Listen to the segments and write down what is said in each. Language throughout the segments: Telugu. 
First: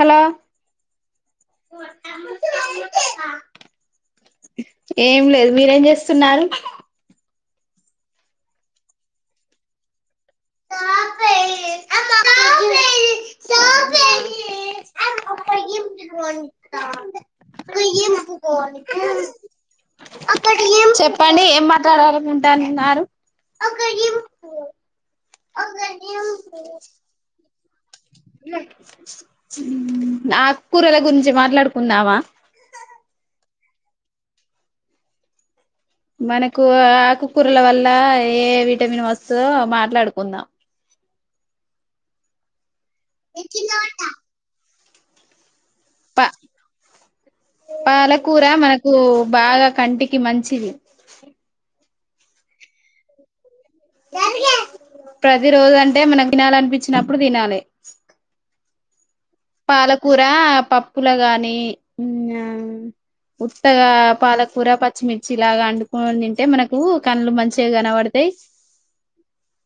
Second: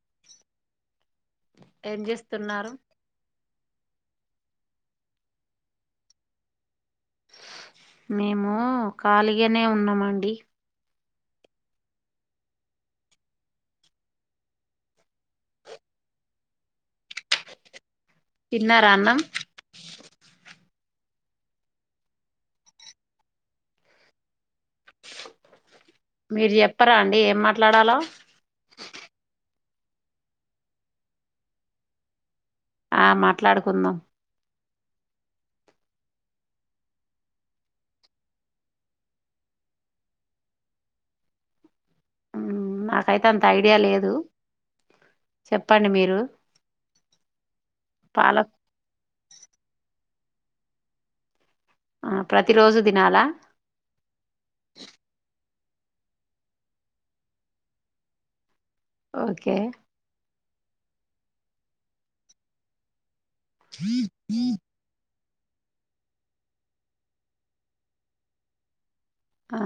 హలో ఏం చేస్తున్నారు ఏం లేదు మీరేం చేస్తున్నారు మేము కాలిగానే ఉన్నమండి తిన్నారా అన్నం అక్కడం చెప్పండి ఏం మాట్లాడాలకుంటాన్నారు అ న మీరు చెప్పరా అండి ఏం మాట్లాడాలో ఆ కూరల గురించి మాట్లాడుకుందామా ఆ మాట్లాడుకుందాం మనకు ఆకుకూరల వల్ల ఏ విటమిన్ వస్తుందో మాట్లాడుకుందాం నాకైతే అంత ఐడియా లేదు చెప్ ప పాల పాలకూర మనకు బాగా కంటి ఇ మంచిది ఆ ప్రతి రోజు తినాలా ప్రతి రోజు అంటే మనం తినాలనిపించినప్పుడు తినాలి ఓకే పాలకూర పప్పుల గాని ఉట్టగా పాలకూర పచ్చిమి ర్చి లాగా వండుకొని తింటే మనకు కళ్ళు మంచిగా కనపడతాయి ఆ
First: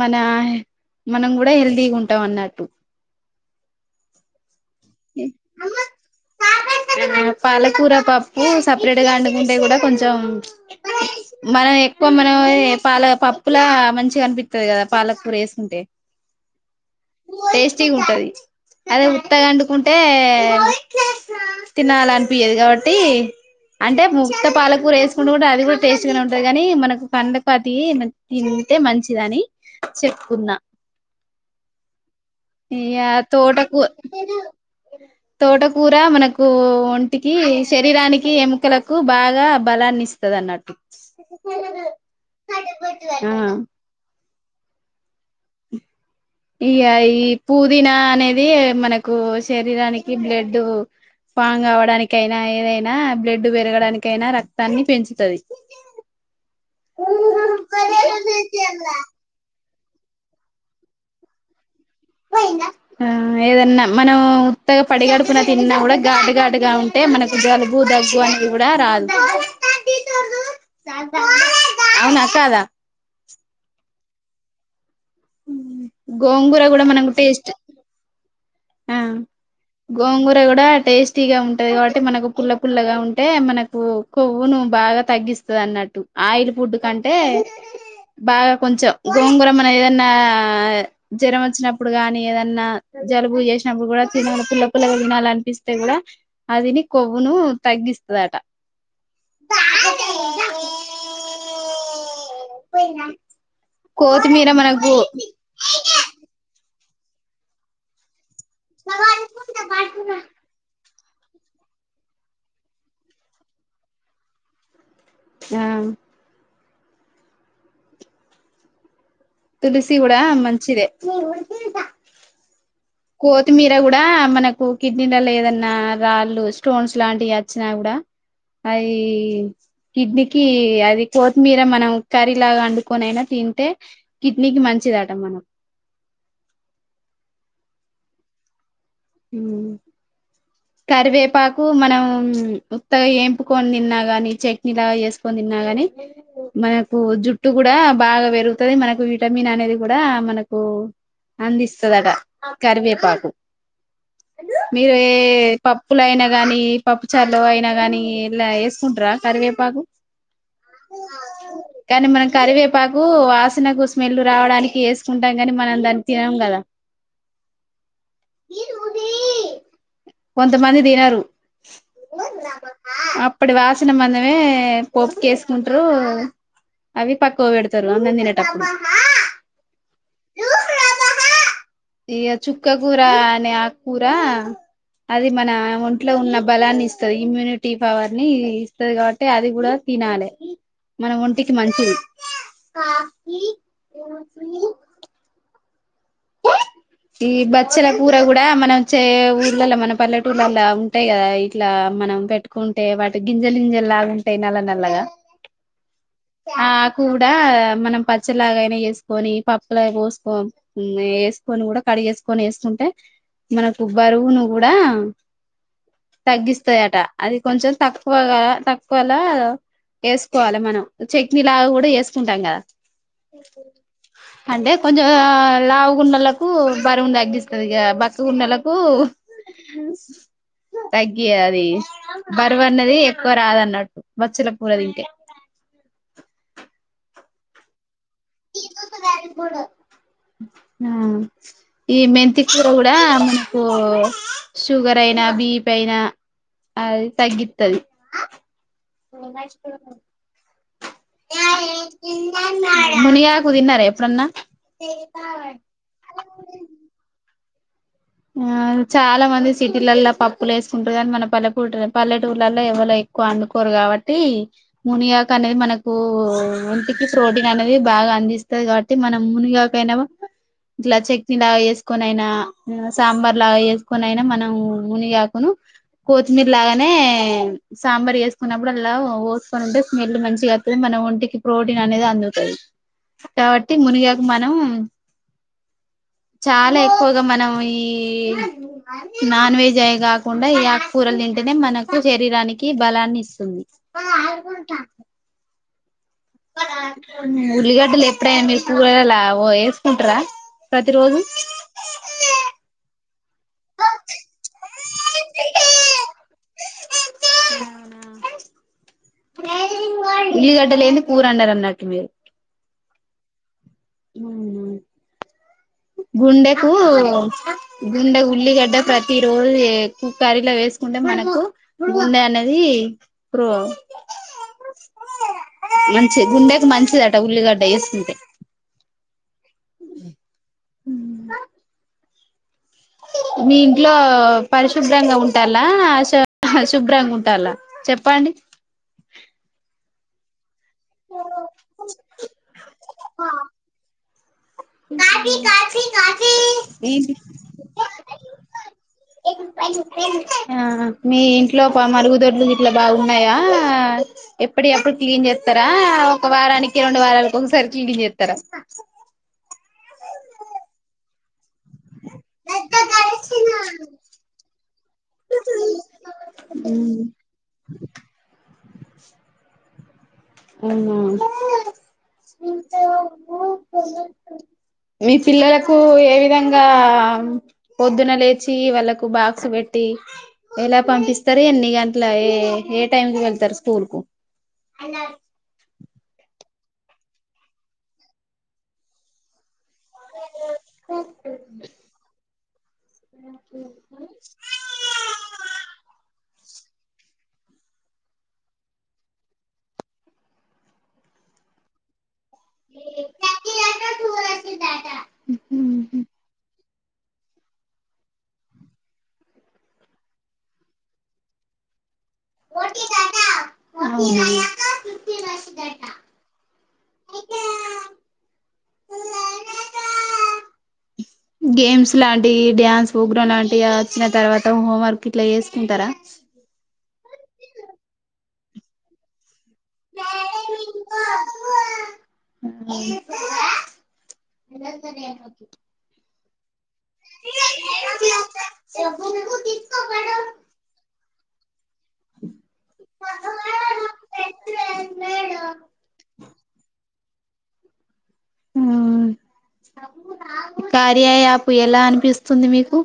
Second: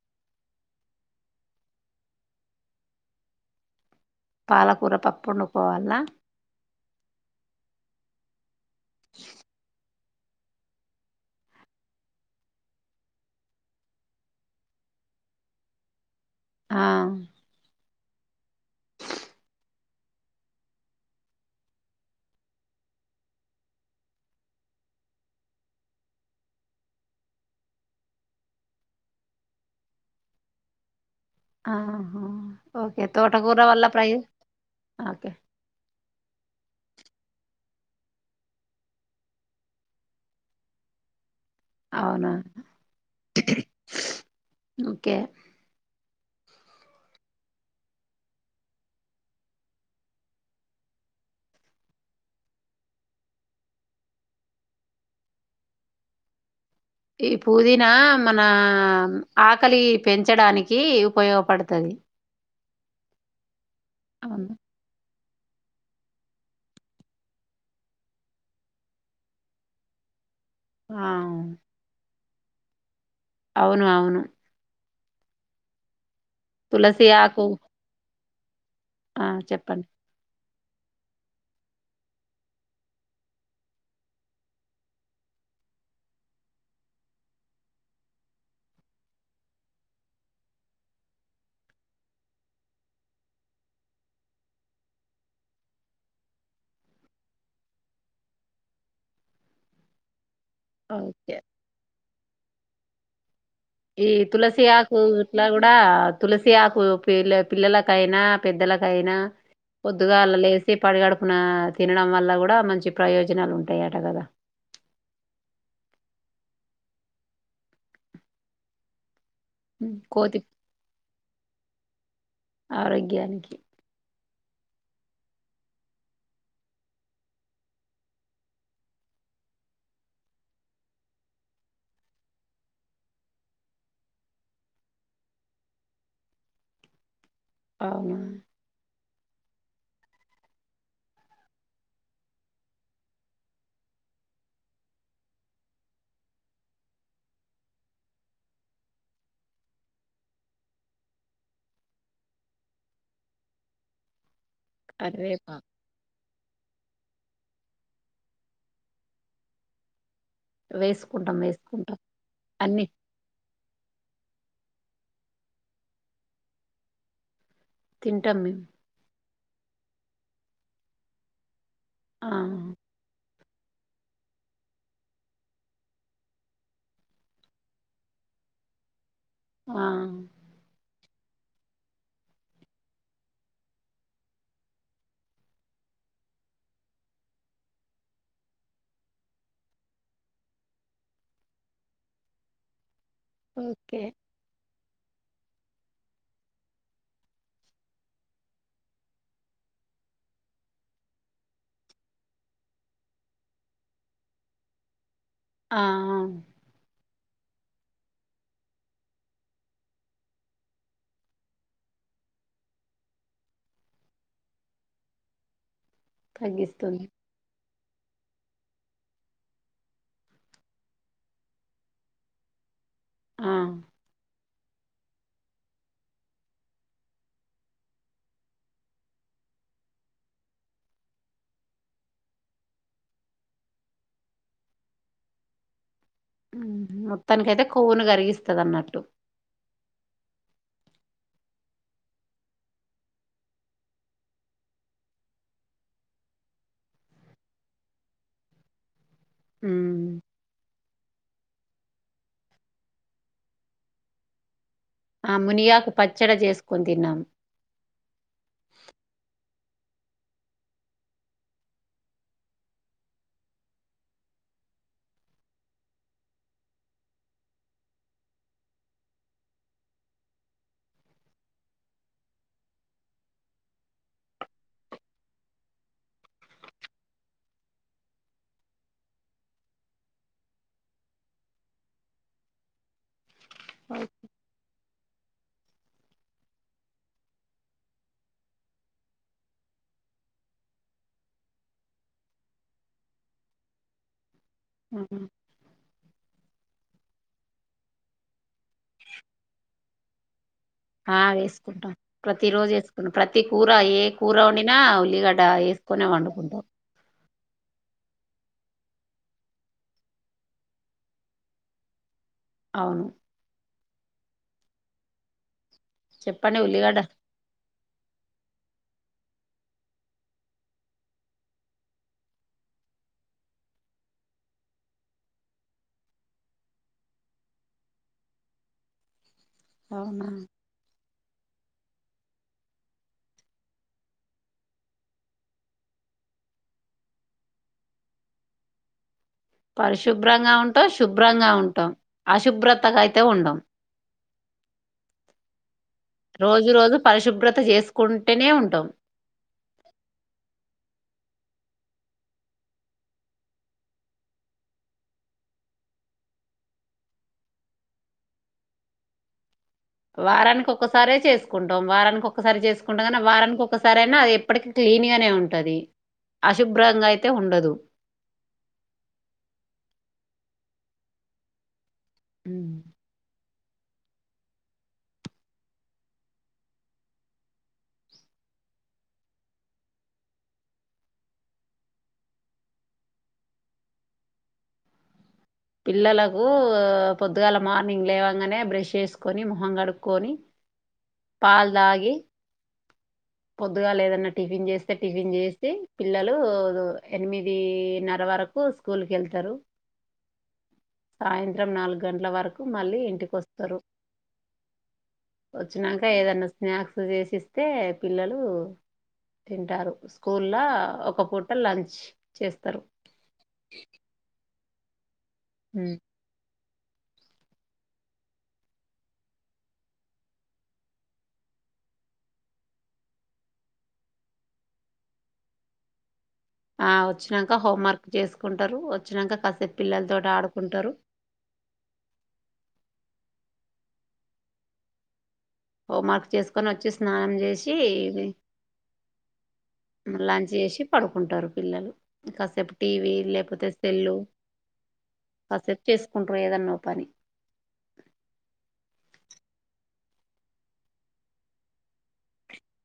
మన మనం కూడా హెల్తీగా ఉంటాం అన్నట్టు పాలకూర పప్పు వండుకోవాల పాలకూర పప్పు సపరేట్ గా వండుకుంటే కూడా కొంచెం చెం మనం ఎక్కువ మన పాల పప్పులా మంచిగా అనిపిత్తది కదా వాలక్ కూర్ వేసుంటే ఆ చి ఉంటది అదే ఉత్తగ అండుకుంటే తినాలనిపియదు కాబట్టి అంటే ముక్త పాలకూర వేసుకుంటూ కూడాంటే అది కూడా టేస్టీ గానే ఉంటది కాగానీ మనకు కందకాతి త అంటే మంచిదని చెప్పుకున్నా ఆహా ఓకే తో తోటకు తోటకు కూర మనకు ఒంటికి శరీరానికి ఎముకలకు బాగా బలాన్ని ఇస్తది అన్నట్టు అవునా ఆ ఓకే ఇగా ఈ పుదీనా అనేది మనకు శరీరానికి బ్లడ్ పాంగ్ అవడానికైనా ఏదైనా బ్లడ్ పెరగడానిక ఐనా రక్తాన్ని పెంచుతది ఈ పుదీనా మన ఆక్ క్కలి పెంచడానికి ఉపయోగపడుతది ఆ ఏదన్నా మనం అవును ఉత్తగా పడిగడు తప్పున తిన్న కూడా ఘాటు ఘాటుగా ఉంటే మనకు జలుబు దగ్గు అనిది కూడా రాదు ఆ అవునా కాదా అవును అవును గోంగూర కూడా తులసి మనకు ఆకు టేస్ట్ ఆ చెప్పండి గోంగూర కూడా టేస్టీ గా ఉంటది కాబట్టి మనకు పుల్ల పుల్లగా ఉంటే మనకు కొవ్వును బాగా తగ్గి స్త ట్టు ఆయిల్ ఫుడ్ కంటే బాగా కొంచెం గోంగురా మన ఏదన్నా న్నా జ్వరం వచ్చినప్పుడు గాని ఏదన్నా జలుబు చేసినప్పుడు కూడా తినలే పుల్ల పుల్ల అల అనిపిస్తే కూడా అదిని కొవ్వును తగ్గిస్తదట ఓకే పోయిందా ఈ తులసి ఆకు ఇట్లా కూడా తులసి ఆకు పిల్ల పిల్లలకైనా పెద్దలకైనా పొద్దుగాళ లేసి పడిగడుపున తినడం వల్ల కూడా మంచి ప్రయోజనాలు ఉంటాయట కదా ఆ తులసి ఉమ్, కూడా కోతి మంచిదే ఆరోగ్యానికి కోతిమీరా కూడా మనకూ పొ కిడ్నీల ల ఏదన్నా రాళ్ళు స్టోన్స్ లాంటివి వచ్చినా కూడా అది కిడ్నీకి అది కొత్తిమీర మనం కర్రీలాగా వండుకొని అయినా తింటే కిడ్నీకి మంచిదట మనం అవున ఊ కరివేపాకు మనం ముత్తగా ఏంపుకొని తిన్నా కాగాని చట్నీ లాగా వేసుకొని తిన గని మనకు జుట్టు కూడా బాగా పెరుగుతుంది మనకు విటమిన్ అనేది కూడా మన కు అందిస్తదట కరివేపాకు మీరు ఏ కరివేప పప్పులయినా గాని పప్పుచార్లు అయినా గాని ఇలా వేసుకుంటార కరివేపాకు వేసుకుంటాం వేసుకుంటాం కానీ మనం అన్ని కరివేపాకు వాస్ మనకూ స్మెల్లు రావడానికి వేసుకుంటాం కాని మనం దాన్ని తినం కదా తింటాం మేము కొంతమంది తినారు ఆ అప్ అప్పుడు వాసన మందమే పోప్పుకేసుకుంటారు అవి తక్కువ పెడతరు అన్నం తినేటప్పుడు ఆ ఇ చుక్క కూరానే ఆకు కూరా అది మన ఒంట్లో ఉన్న బలాన్ని ఇస్తుది ఇమ్యూనిటీ పవర్ ని ఇస్తుది కాబట్టి అది కూడా తినాలి మనం ఒంటికి మంచిది ఓకే ఈ బచ్చల కూర కూడా మనంచ్చ ఊర్లలో మన పల్లెటూళ్లలో ఉంటాయి కదా ఇట్లా మనం పెట్టుకుంటే వాటి గింజగింజ లాగాంటేయి నల్ల నల్లగా ఆ ఆ ఆ కూడా మనం పచ్చలాగైనా వేసుకొని పప్పులా పోసుక వేసుకొని కూడా క డి చేసుకొని వేసుకుంటే మనకు బరువును కూడా తగ్గిస్తాయట తగ్గిస్తుంది అది కొంచెం తక్కువగా తక్కువలా వేసుకోవాలి మనం చట్నీ లా కూడా వేసుకుంటాం కదా ఆ అంటే కొంచెం లావుగున్నెలకు బరువును తగ్గిస్తుంది ఇక బక్కగా ఉన్న వాళ్లకున హు తగ్గి అది బరువు అన్నది ఎక్కువ రాదన్నట్టు మచ్చల కూర తింటే మొత్తానినికి అతే కొవ్వును కరిగిస్తంది అన్నట్టు ఆ ఈ మెంతికూర కూడా మనకు షుగర్ అయినా మీ పైన అది తగ్గిస్తుది ఉమ్ నాప్ప మునిగాకు తిన్నారా ఎప్పుడన్నా ఆ మునియాకు పచ్చడి చేసుకుని తిన్నాం ఆ చాలా మంది సిటీలల్లో పప్పులు వేసుకుంటుంది అని మన పల్లెపూ పల్లెటూళ్లలో ఎవరు ఎక్కువ వండుకోరు కాబట్టి మునియాక అనేది మనకు ఇంటికి ప్రోటీన్ అనేది బాగా అందిస్తంది కాబట్టి మనం మునిగాకయినా ఇట్లా చట్నీ లాగా వేసుకొన అయినా సాంబార్ లాగా వేసుకొనియినా మనం మునిగాకును కొత్తిమీర లాగానే సాంబార్ వేసుకున్నప్పుడు అలా పోసుకొని ఉంటే స్మెల్ మంచిగా అతుంది మన ఒంటికి ప్రోటీన్ అనేది అందువుతుంది కాబట్టి ఓకే మునిగాక మనం చాలా ఎక్కువగా మనం ఈ నాన్ వెజ్ అవి కాకుండా ఈ ఆకుకూరలు నింటేనే మనకు శరీరానికి కి బలాన్ని ఇస్తుంది ఆహా ఉల్లిగడ్డలు ఎప్పుడైనా మీరు కూరలా వేసుకుంటారా ప్రతి రోజు ఆ వేసుకుంటాం ప్రతిరోజు చేసుకుంటాం ప్రతి కూర ఏ కూర వండినా ఉల్లిగడ్డ వేసుకొనే వండుకుంటాం ఉల్లిగడ్డ లేని కూర ఆదరన్నట్టు మీరు అవును హుహూ చెప్పండి గుండెకు ఉల్లిగడ్డ గుండె ఉల్లిగడ్డ ప్రతి ఈ రోజులు కు కర్రీలో వేసుకుంటే మనకు గుండె అన్నది మంచిది గుండెకి మంచిదిట ఉల్లిగడ్డ వేస్తుంటే అవున మీ ఇంట్లో పరిశుభ్రంగా ఉంటాలా అశు అ శుభ్రంగా ఉంటాలా చెప్పండి పరిశుభ్రంగా ఉంటాం శుభ్రంగా ఉంటాం అశుభ్రతగా అయితే ఉండం టి కా కా కుంటేనే ఉంటాం ఆ మీ ఇంట్లో మరుగుదొడ్లు ఇట్లా బాగున్నాయా ఎప్పుడు ఎప్పుడు క్లీన్ చేస్తారా ఒక వారానికి రెండు వారాలకు ఒకసారి క్లీన్ చేస్తారా అ సుకుంటాం వారానికి ఒకక్కసారి చేసుకుంటాం కానీ వారానికి ఒకక్కసారి అయినా అది ఎప్పటికిీ్లీన్ గానే ఉంటది అశుభ్రంగా అవునా అయితే ఉండదు అనా ఉమ్. మీ పిల్లలకు ఏ విధంగా పొద్దున లేచి వాళ్ళలకు బాక్స్ పెట్టి ఎలా పంపిస్తారు ఎన్ని గంటలయ ఏ టైం కి వెళ్తారు స్కూల్ కు పిల్లలకు పొద్దుగాల మార్నింగ్ లేవంగానే బ్రష్ చేసుకొని ము అంగడుకొని పాల్ దగి పొద్దుగా లేదన్న టిఫిన్ చేస్తే టిఫిన్ చేస్తసి పిల్లలు ఎనిమిదిన్నర వరకు స్కూల్కి వెళ్తారు సాయంత్రం నాలుగు గంటల వర్క్ కు మళ్ళీ ఇంటికి వస్తారు వచ్చినాక ఏదన్న స్నాక్స్ చేసిస్తే పిల్లలు తింటారు స్కూల్లో ఒక పూట లంచ్ చేస్తారు నా అ గేమ్స్ లాంటివి డ్యాన్స్ లాంటివి వచ్చిన తర్వాత హోంవర్క్ ఇట్లా చేసుకుంటారా ఆ వచ్చినాక హోం వర్క్ చేసుకుంటారు వచ్చినాక క అ పిల్లలతో ఆడుకుంటారు తను హోమ్ మార్క్ చేసుకు పక్కన వచ్చి స్నానం చేసి ఇది లంచ్ చేసి పడుకుంటారు పిల్లలు కాసేపు టీవీ లేకపోతే సెల్లు ఆ సెట్ చేసుకుంట్ర ఏదన్నో పని ఆ కార్య ఆప్ ఎలా అనిపిస్తుంది మీకు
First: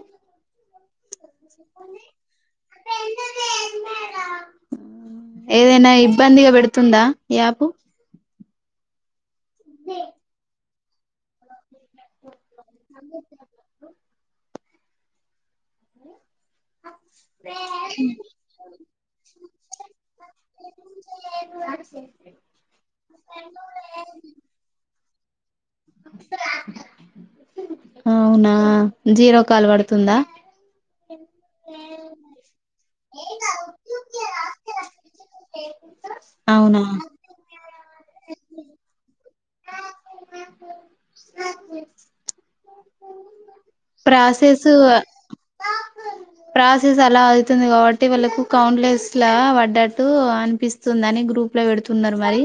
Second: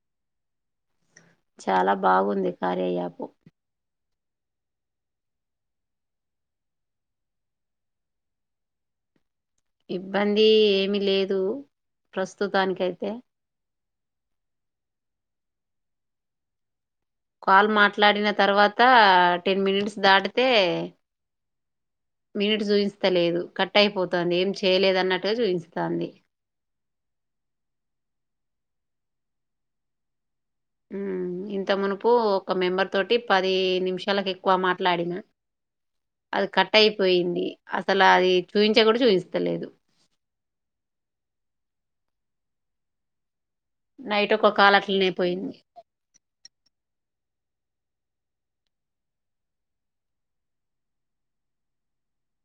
చాలా బాగుంది కార్యయాపు ఏదైనా ఇబ్బందిగా పెడుతుందా యాపు ఇబ్బంది ఏమిీ లేదు ప్రస్తుతానినికియితే కాల్ మాట్లాడిన తర్వాత టెన్ మినిట్స్ దాటితే మినిట్ చూయిస్తలేదు కట్ అయిపోతుంది ఏం చేయలేదన్నట్టుగా చూయితోంది అవునా జీరో కాలు పడుతుందా ఇంత మెంబర్ ఒక మెంబర్ తోటి పది నిమిషాలకు ఎక్కువ మాట్లాడినా అది కట్ అవునా అయిపోయింది అసలు అది చూపించా కూడా చూపిస్త నైట్ ఒక ప్రాసెస్ కాల్ అట్లనే పోయింది ప్రాసెస్ అలా అతుంది కాబట్టి వాళ్ళకు కౌంట్లస్ పడ్డట్టు అనిపిస్తుంది అని గ్రూప్ లో పెడుతున్నారు మరి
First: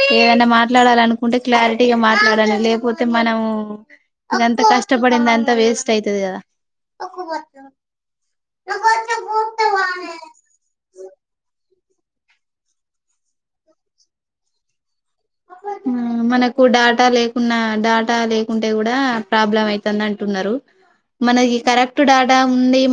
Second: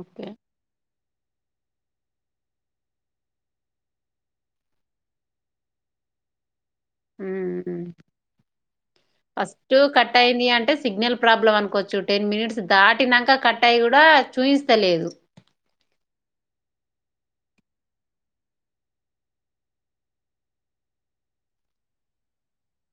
ఓకే ఏవైనా మాట్లాడాల అనుకుంటే క్లారిటీగా మాట్లాడాలి లేకపోతే మనము ఇ ఎంత కష్టపడింద అంత వేస్ట్ అయితుది కదా ఫస్ట్ కట్ అయింది అంటే సిగ్నల్ ప్రాబ్లమ్ అనుకోవచ్చు టెన్ మినిట్స్ దాటినాక కట్టాయి కూడా చూయిస్తలేదు ఆ మనకు డేటా లేకున్నా డేటా లేకుంటే కూడా ప్రాబ్లం అవుతుంది అంటున్నారు మనకి కరెక్ట్ డేటాఉంది మన